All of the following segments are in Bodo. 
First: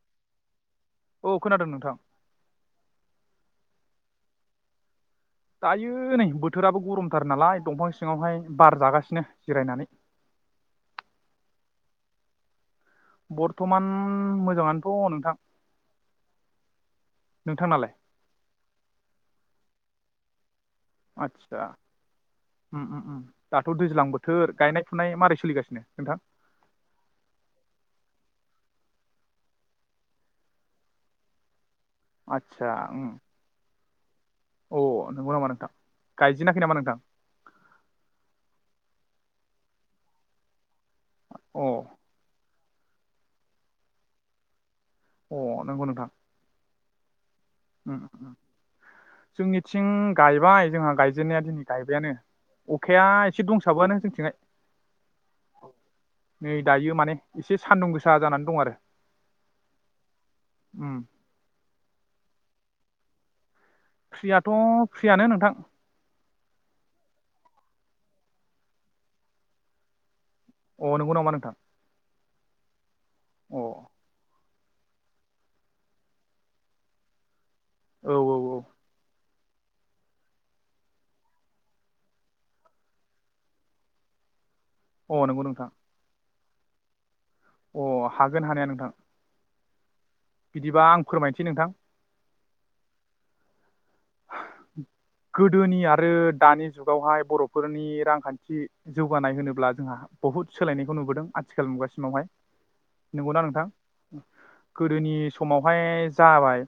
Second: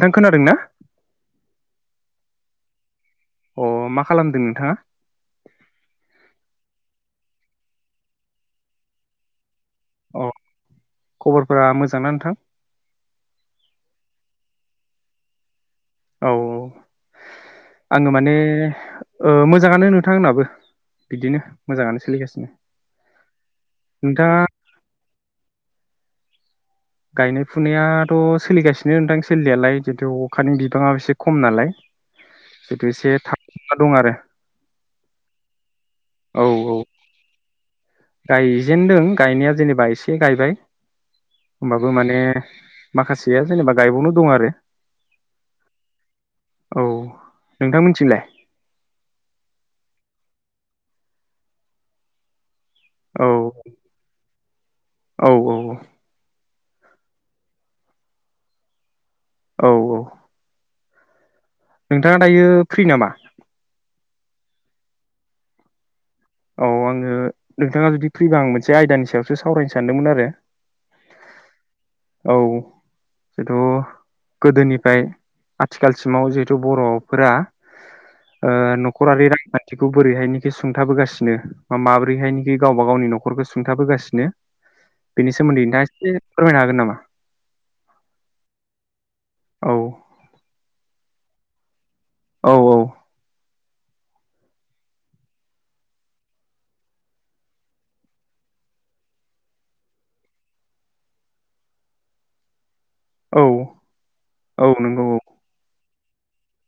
नों खोनादों ना? औ खोनादों नोंथां। अ मा खालामदों नोंथाङा? दायो नै बोथोराबो गरमथार नालाय दंफां सिङावहाय बार जागासिनो जिरायनानै। अ खबरफोरा मोजांना नोंथां? बर्मान मोजाङानोथ नोंथां। औ औ नोंथांनालाय आङो माने ओ मोजां। मोजाङानो नोंथां आंनाबो। बिदिनो आदसा मोजाङानो सोलिगासिनो ओम ओम दाथ दैज्लां नोंथाङा बोथोर गायनाय फुनाय मारै सोलिगासिनो? खोथा गायनाय फुनायाथ सोलिगासिनो नोंथां सोलिनायालाय जिन्थु अखानि बिबाङा एसे खम नालाय। आतसा जिथु एसे थाबथाना दं आरो अ नंगौ नामा नोंथां? औ गायजेनाखै औ नामा नोंथां? गायजेनदों गायनाया जेनेबा एसे गायबाय। अ होमबाबो माने माखासेया जेनेबा गायबावनो दं आरो। अ नंगौ नोंथां। औ ओ नोंथांमोनथिंलाय ओ जोंनिथिं गाय बाय जोंहा गायजेननाया दिनै गायबायानो। अखाया औ एसे दंसाबोआ नो जोंथिंहाय औ नै दायो माने एसे सान्दुं गोसा जानानै दं आरो। औ औ ओम नोंथाङा दायो फ्रि नामा? फ्रियाथ फ्रियानो नोंथां। औ आङो नोंथाङा जुदि फ्रिबा आं मोनसे आयदानि सायावसो सावरायनो सानदोंमोन आरो। अ नंगौ नामा नोंथां? औ अ जेथु गोदोनिफ्राय आथिखालसिमाव जिहेथु बर'फोरा औ ओ न'खरारि हाथिखौ बोरैहायनोखि सुंथाबोगासि नो माब्रैहायनोखि गावबा गावनि न'खरखौ सुंथाबोगासिनो औ अ बेनि नंगौ सोमोनदै नोंथां नोंथाङा एसे फोरमायनो हागोन नामा? अ हागोन हानाया नोंथां। औ बिदिबा आं फोरमायनोसै नोंथां। औ औ। गोदोनि आरो दानि जुगावहाय बर'फोरनि रांखान्थि जौगानाय होनोब्ला जोंहा बहुद सोलायनायखौ नुबोदों आथिखाल मुगासिमावहाय। नंगौना औ नोंथां औ नंगौ गोदोनि समावहाय जाबाय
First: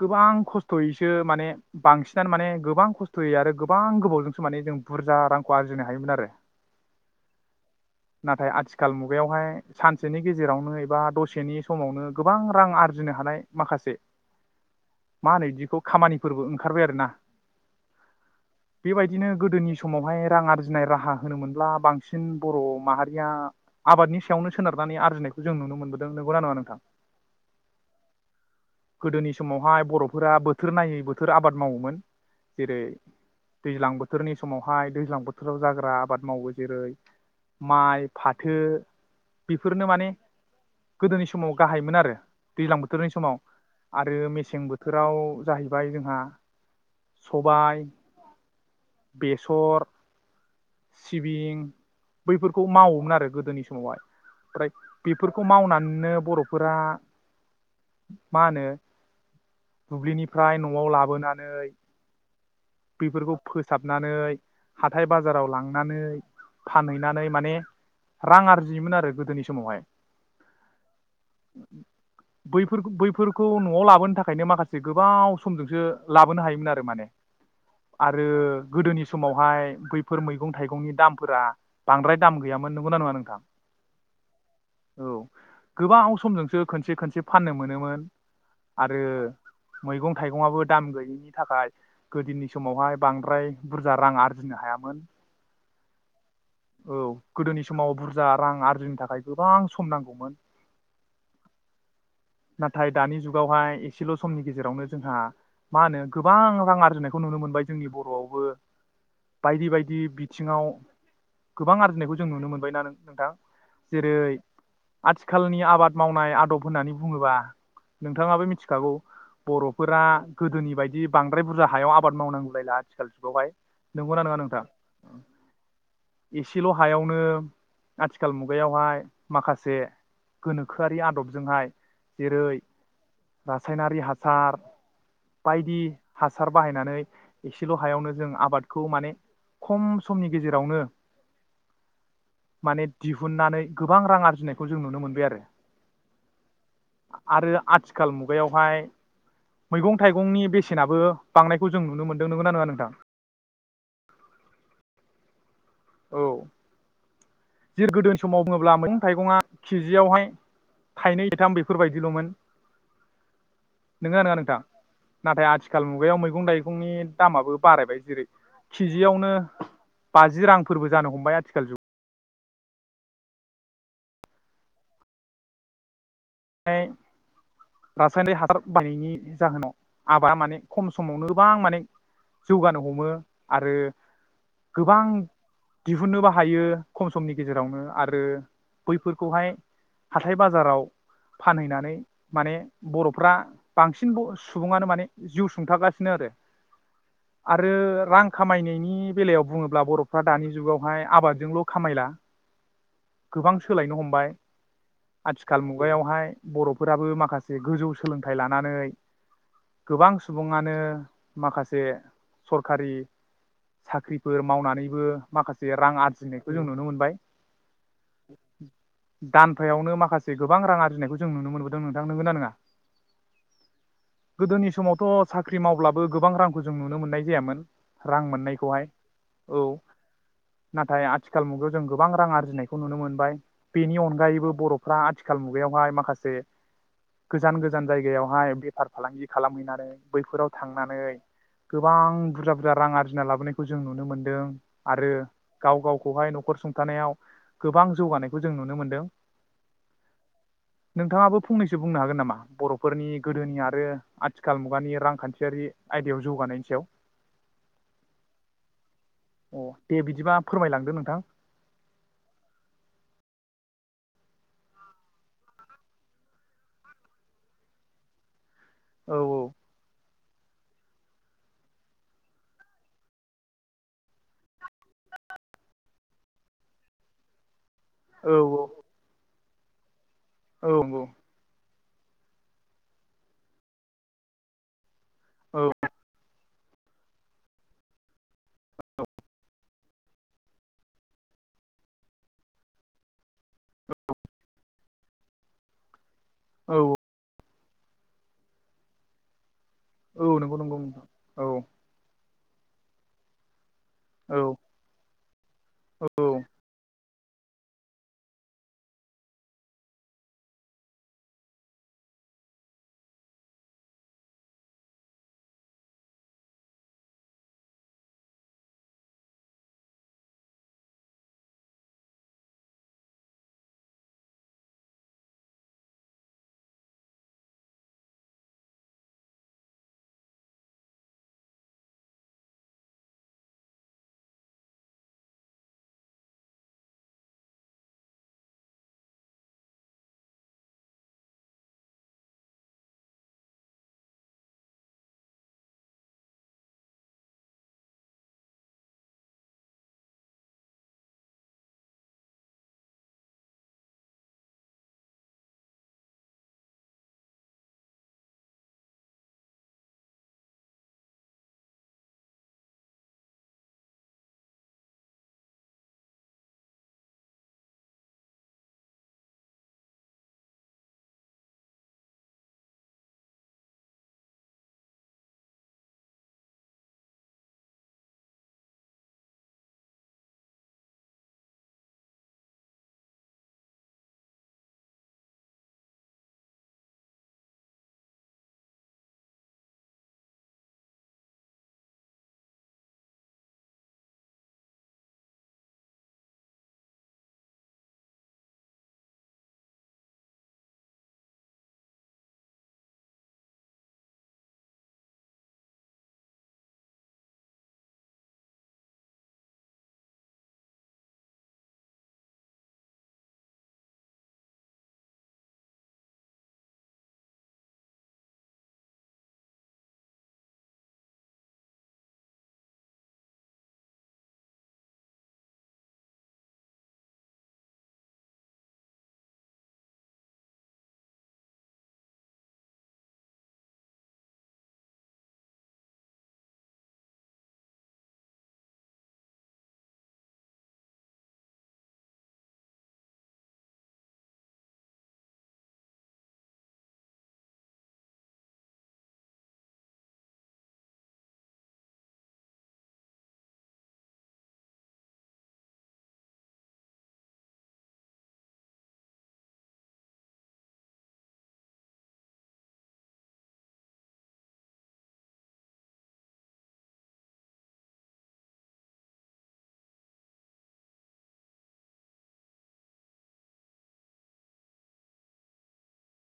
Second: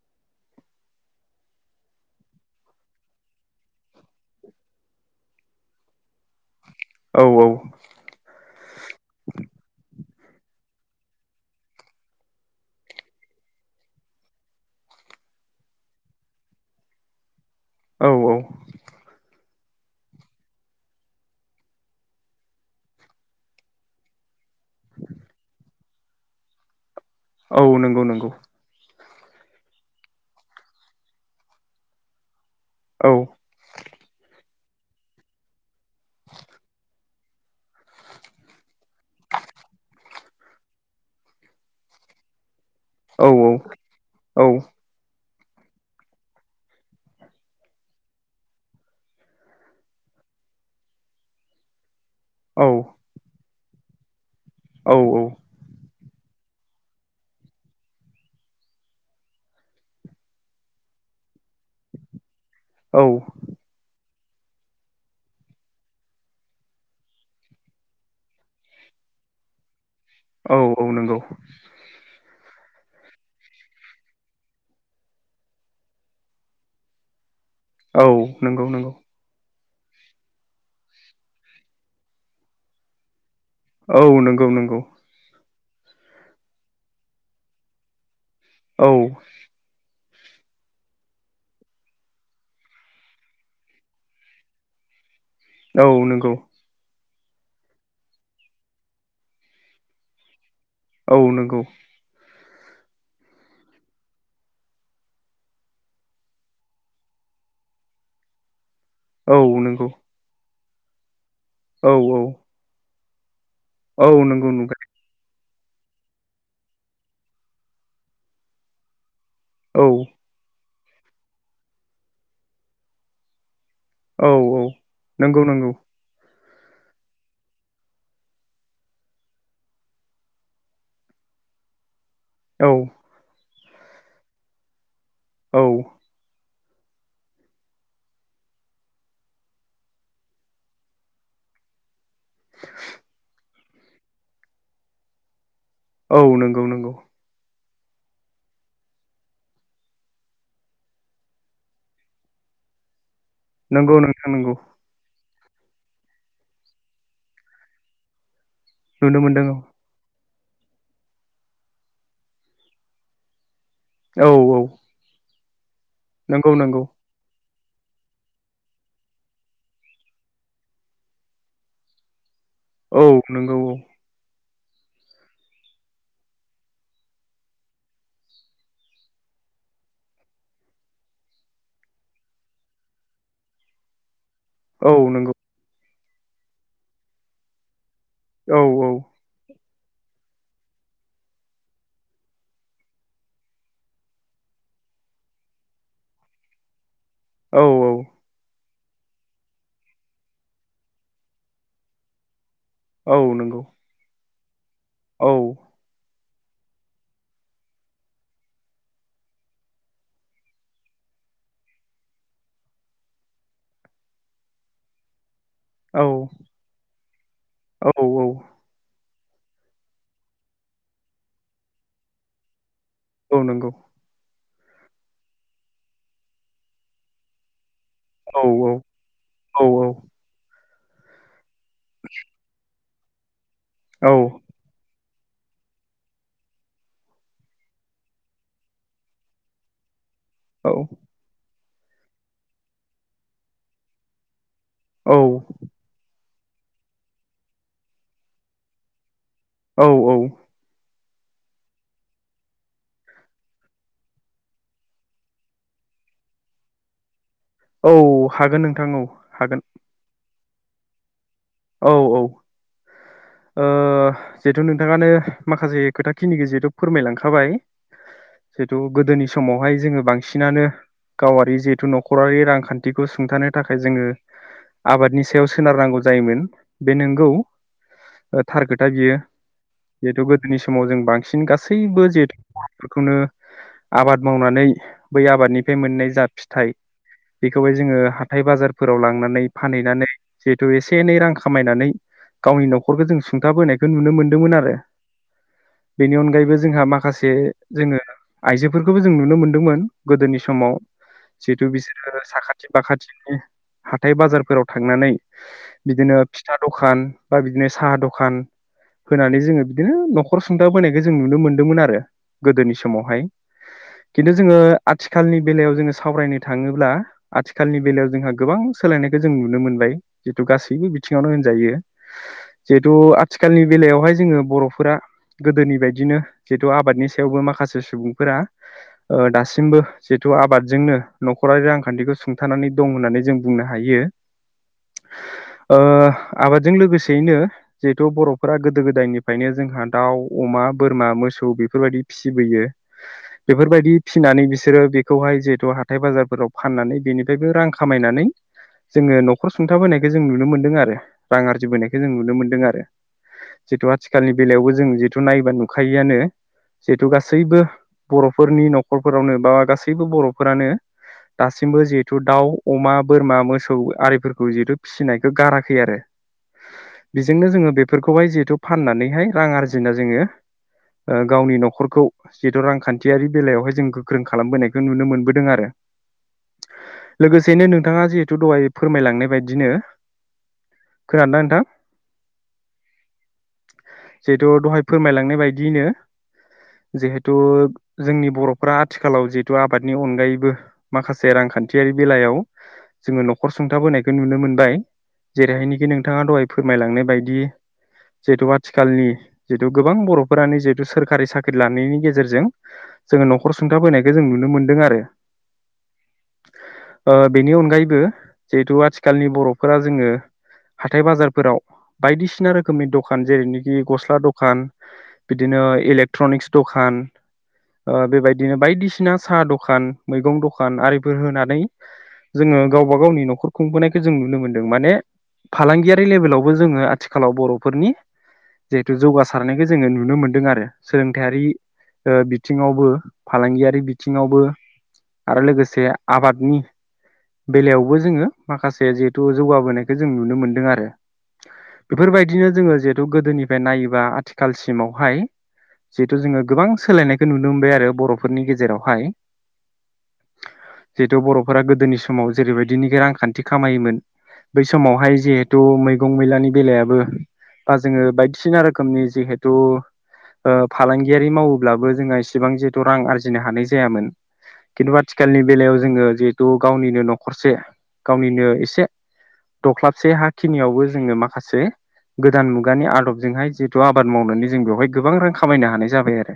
गोबां खस्थ'यैसो माने बांसिनानो माने गोबां खस्थ'यै आरो गोबां गोबावजोंसो माने जों बुरजा रांखौ आर्जिनो हायोमोन आरो। औ नाथाय आथिखाल मुगायावहाय सान सेनि गेजेरावनो एबा दसेनि समावनो गोबां रां आरजिनो हानाय माखासे मा होनो इदिखौ खामानि फोरबो ओंखारबाय आरो ना। औ बेबायदिनो गोदोनि समावहाय रां आरजिनाय राहा होनो मोनब्ला बांसिन बर' माहारिया आबादनि सायावनो सोनारनानै आरजिनायखौ जों नुनो मोनबोदों नंगौना नङा नोंथां? औ नंगौ नंगौ। गोदोनि समावहाय बर'फोरा बोथोर नायै बोथ थोर आबाद मावोमोन जेरै औ दैज्लां बोथोरनि समावहाय दैज्लां बोथोराव जाग्रा आबाद मावो जेरै माइ फाथो बेफोरनो माने गोदोनि समाव गाहाइमोन आरो। दैज्लां बोथोरनि औ समाव आरो औ मेसें बोथोराव जाहैबाय जों हा सबाइ बेसर सिबिं बैफोरखौ औ मावोमोन आरो गोदोनि समावहाय। प्राय औ बेफोरखौ मावनानैनो बर'फोरा मा होनो दुब्लिनिफ्राय न'आव लाबोनानै बिफोरखौ फोसाबनानै हाथाय बाज जाराव लांनानै फानहैनानै माने रां आरजियोमोन आरो गोदोनि समावहाय। औ औ नंगौ। बैफोरखो बैफोरखौ न'आव लाबोनो थाखायनो माखासे गोबाव समजोंसो लाबोनो हायोमोन आरो माने। औ आरो नंगौ नंगौ गोदोनि समावहाय [inaudible] फोर मैगं थाइगंनि दामफोरा बांद्राय दाम गैयामोन नंगौना नङा नोंथां? औ नोंगौ नोंगौ। औ गोबाव समजोंसो खनसे खनसे फाननो मोनोमोन। औ आरो मैगं थाइगंआबो दाम गैयैनि थाखाय गोदोनि समावहाय बांद्राय बुरजा रां आरजिनो हाया मोन। औ नोंगौ। औ गोदोनि समाव बुरजा रां आरजिनो थाखाय गोबां सम नांगौमोन। औ नोंगौ। नाथाय दानि जुगावहाय एसेल' समनि गेजेरावनो जोंहा मा होनो गोबां रां आरजिनायखौ नुनो मोनबाय जोंनि बर'आवबो। औ बायदि नंगौ बायदि बिथिङाव गोबां औ आरजिनायखौ जों नुनो मोनबायना नों नोंथां। औ जेरै नंगौ नुबाय आथिखाल आथिखालनि आबाद मावनाय आदब होननानै बुङोबा नोंथाङाबो मिथिखागौ। औ बर'फोरा गोदोनि बाय दि बांद्राय बुरजा हायाव आबाद मावनांगौलायला आथिखाल जुगावहाय। नंगौना औ नङा औ नोंथां नोंगौ नोंगौ। एसेल' हायावनो आथिखाल मुगायावहाय माखासे गोनोखोआरि आदबजोंहाय जेरै औ रासायनारि हासार औ बायदि हास हासार बाहायनानै एसेल' हायावनो जों आबाद खौ माने खम समनि गेजेरावनो माने दिहुननानै गोबां रां आरजिनायखौ जों नुनो मोनबाय आरो। औ नोंगौ नोंगौ। आरो आथिखाल मुगायावहाय मैगं थाइगंनि बेसेनाबो बांनायखौ जों नुनो मोनदों नोंगौना नङा नोंथां? नोंगौ नोंथां नोंगौ। औ जेरै गोदो समाव बुङोब्ला मैग नुनो थाइगङा मोनदों केजियावहाय थाइनै थायथाम बेफोरबायदिल'मोन। नोंगोना औ नोंङा नोंथां? औ औ नाथाय आथि आथिखाल मुगायाव मैगं नंगौ नंगौ दाइगंनि दामाबो। बारायबाय जेरै किजियावनो बाजि रां। फोरबो जानो हमबाय आथिखाल जुग औ नोंगौ औ। रासायनारि हासार बायनायनि जाहोनाव आबादा माने खम समावनो गोबां माने जौगानो हमो आरो औ गोबां नंगौ दिहुननोबो हायो खम समनि गेजेरावनो आरो औ बैफोरखौहाय हाथाय बाजाराव फानहैनानै माने बर'फ्रा बांसिन सुबुङानो माने जिउ सुंथागासिनो आरो। औ आरो रां खामायनाय नि बेलायाव बुङोब्ला बर'फ्रा दानि जुगावहाय आबादजोंल' खामायला औ गोबां नंगौ सोलायनो हमबाय औ आथिखाल वहाय बर'फोराबो माखासे गोजौ सोलोंथाइ लानानै गोबां सुबुङानो माखासे सरखारि साख्रिफोर मावनानैबो माखासे रां औ आरजिनायखौ जों नुनो मोनबाय औ दानफायावनो माखासे गोबां रां आरजिनायखौ जों नुनो मोनबोदों नोंथां नोंगोनना नोङा औ नंगौ। गोदोनि समावथ' साख्रि मावब्लाबो गोबां रांखौ जों नुनो मोननाय जायामोन रां औ मोननायखौहाय औ। नाथाय आ आथिखाल मुगायाव जों गोबां आरजिनाय खौ नुनो मोनबाय बेनि औ अनगायैबो बर'फ्रा आथिखाल मुगायावहाय माखासे गोजान गोजान जायगायावहाय बेफार फालांगि खालामहैनानै बैफोराव थांनानै गोबां बुरजा बुरजा रां आरजिना लाबोनायखौ जों नुनो मोन्दों आरो गाव गावखौहाय न'खर नखर सुंथानायाव गोबां जौगानायखौ जों नुनो मोनदों औ औ औ। नोंथाङाबो फंनैसो बुंनो हागोन नामा बर'फोरनि गोदोनि आरो आथिखाल मुगानि रांखान्थियारि आयदायाव जौगानायनि सायाव? औ हागोन नोंथां औ हागोन अ दे बिदिबा फोरमायलांदो नोंथां! औ औ जिहेथु ओ नोंथाङानो माखासे खोथा खिनिखौ जिहेथु फोरमायलांखाबाय जिहेतु औ गोदोनि समावहाय जोङो बांसिन बिसिनानो गावारि जिहेथु न'खरारि रांखान्थिखौ सुंथानो थाखाय जोङो आबादनि सायाव सोनारनांगौ जायोमोन बे नंगौ। औ थार खोथा बेयो जिहेथु गोदोनि समाव जों औ औ नंगौ बांसिन गास गासैबो जेथफोरखौनो आबाद मावनानै बै औ आबादनिफ्राय मोननाय जा फि हाथाय बेखौहाय जोंङो हाथाय बाजारफोराव लांनानै फानहैनानै जिहेथु एसे एनै रां खामायनानै गावनि न'खरखौ जों सुंथाबोनायखौ नुनो मोनदोंमोन आरो। बेनि अनगायैबो औ जोंहा माखासे जोंङो आइजोफोरखौबो जों नुनो मोनदोंमोन। गोदोनि औ नंगौ समाव नंगौ नोंथां औ जिहेतु बिसोरो साखाथि [unintelligible] खाथिनि हाथाय बाजारफोराव थांनानै बिदिनो औ औ फिथा दखान बा बिदिनो साहा दखान होनानै जोंङो बिदिनो न'खर सुंथा बोनायखौ जों नुनो मोनदोंमोन आरो गोदोनि समावहाय। खिन्थु जोंङो आथिखालनि बेलायाव जोंङो सावरायनो थाङोब्ला आथिखालनि बेलायाव जोंहा गोबां सोलायनायखौ जों नुनो मोनबाय। जितु गासैबो बि बिथिङावनो होनजायो जिहेथु आथिखालनि बेलायावहाय जोंङो बर'फोरा गोदोनि बायदिनो जिहेतु आबादनि सायावबो माखासे सुबुंफोरा ओ दासिमबो जिहेतु आबादजोंनो न'खरारि रांखान्थिखौ सुंथानानै दं होननानै जों बुंनो हायो। ओ आबादजों लोगोसेयैनो जिहेथु बर'फोरा गोदो गोदायनिफ्रायनो जोंहा दाउ अमा बोरमा मोसौ बेफोरबायदि फिसिबोयो बेफोरबायदि फिसिनानै बिसोरो बेखौहाय जिहेथु हाथाय बाजारफोराव फाननानै बेनिफ्रायबो रां खामायनानै जोंङो न'खर सुंथाबोनायखौ जों नुनो मोन आरो रां आरजिबोनायखौ जों नुनो मोनदों आरो जिहेतु आथिखालनि बेलायावबो जों जिहेतु नायोबा नुखायोआनो जिहेतु गासैबो बर'फोरनि न'खरफोरावनो बा गासैबो बर'फोरानो दासिमबो जिहेथु दाउ अमा बोरमा मोसौ आरिफोरखौ जिहेतु फिसिनाय बे गाराखै आरो बेजोंनो जोंङो बेफोरखौहाय जिहेथु फाननानैहाय रां आरजिना जोंङो ओ गावनि न'खरखौ जिहेथु रांखान्थियारि बेलायावहाय जों गोख्रों खालामबोनायखौ नुनो मोनबोदों आरो लोगोसेनो नोंथाङा जिहेथु दहाय फोरमायलांनाय बायदिनो खोनादों ना नोंथां? जिहेथु दहाय फोरमायलांनाय बायदियैनो जिहेथु जोंनि बर'फोरा आथिखालाव जिहेथु आबादनि अनगायैबो माखासे रांखान्थियारि बेलायाव जोंङो न'खर सुंथाबोनायखौ नुनो मोनबाय। जेरैहायनोखि नोंथाङा दहाय फोरमायलांनाय बायदि जिहेथु आथिखालनि जितु गोबां बर'फोरानो जिहेतु सोरखारि साख्रि लानायनि गेजेरजों जोंङो न'खर सुंथा बोनायखौ जों नुनो मोनदों आरो ओ बेनि अनगायैबो जिहेतु आथिखालनि बर' फोर जोंङो हाथाय बाजारफोराव बायदिसिना रोखोमनि दखान जेरैनोखि गस्ला दखान बिदिनो इलेक्ट्रनिक्स दखान ओ बेबायदिनो बायदिसिना साहा दखान मैगं दखान आरिफोर होनानै जोंङो गावबा गावनि न'खर खुंबोनायखौ जों नुनो मोन माने फालांगियारि लेभेलावबो जोंङो आथिखालाव बर'फोरनि जिहेथु जौगासारनायखौ जोंङो नुनो मोनदों आरो सोलोंथायारि ओ बिथिङावबो फालांगियारि बिथिङावबो आरो लोगोसे आबादनि बेलायावबो जोंङो माखासे जौगा जौगाबोनायखौ जों नुनो मोनदों आरो बेफोरबायदिनो जोंङो जिहेथु गोदोनिफ्राय नायोबा आथिखालसिमावहाय जिहेथु जोंङो गोबां सोलायनायखौ नुनो मोनबाय आरो बर'फोरनि गेजेरावहाय जिहेतु बर'फोरा गोदोनि समाव जेरैबायदिनोखि रांखान्थि खामायोमोन। बै समावहाय जिहेथु मैगं मैलानि बेलायाबो बा जोंङो बायदिसिना रोखोमनि जिहेथु ओ फालांगियारि ओ मावोब्लाबो जोंहा इसेबां जिहेथु रां आरजिनो हानाय जायामोन खिन्थु आथिखालनि बेलायाव जोंङो जिहेथु गावनिनो न'खरसे गावनिनो एसे दख्लाबसे हा खिनियावबो जोंङो माखासे गोदान मुगानि आदबजोंहाय जिहेथु आबाद मावनानै जों बेवहाय गोबां रां खामायनो हानाय जाबाय आरो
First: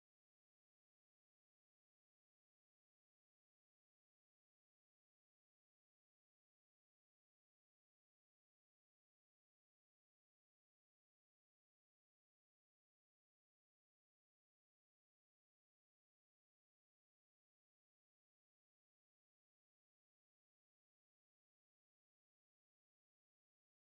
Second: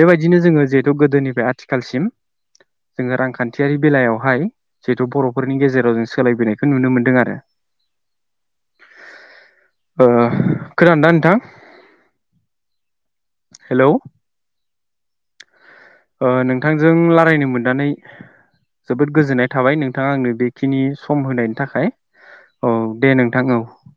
बेबायदिनो जोंङो जिहेथु गोदोनिफ्राय आथिखालसिम जोंङो रांखान्थियारि बेलायावहाय जिहेतु बर'फोरनि गेजेराव जों सोलायबोनायखौ नुनो मोनदों आरो। ओ खोनादोंना नोंथां? हेलौ ओ नोंथांजों लायरायनो मोननानै जोबोद गोजोननाय थाबाय नोंथाङा आंनो बेखिनि सम होनायनि थाखाय औ दे नोंथां औ।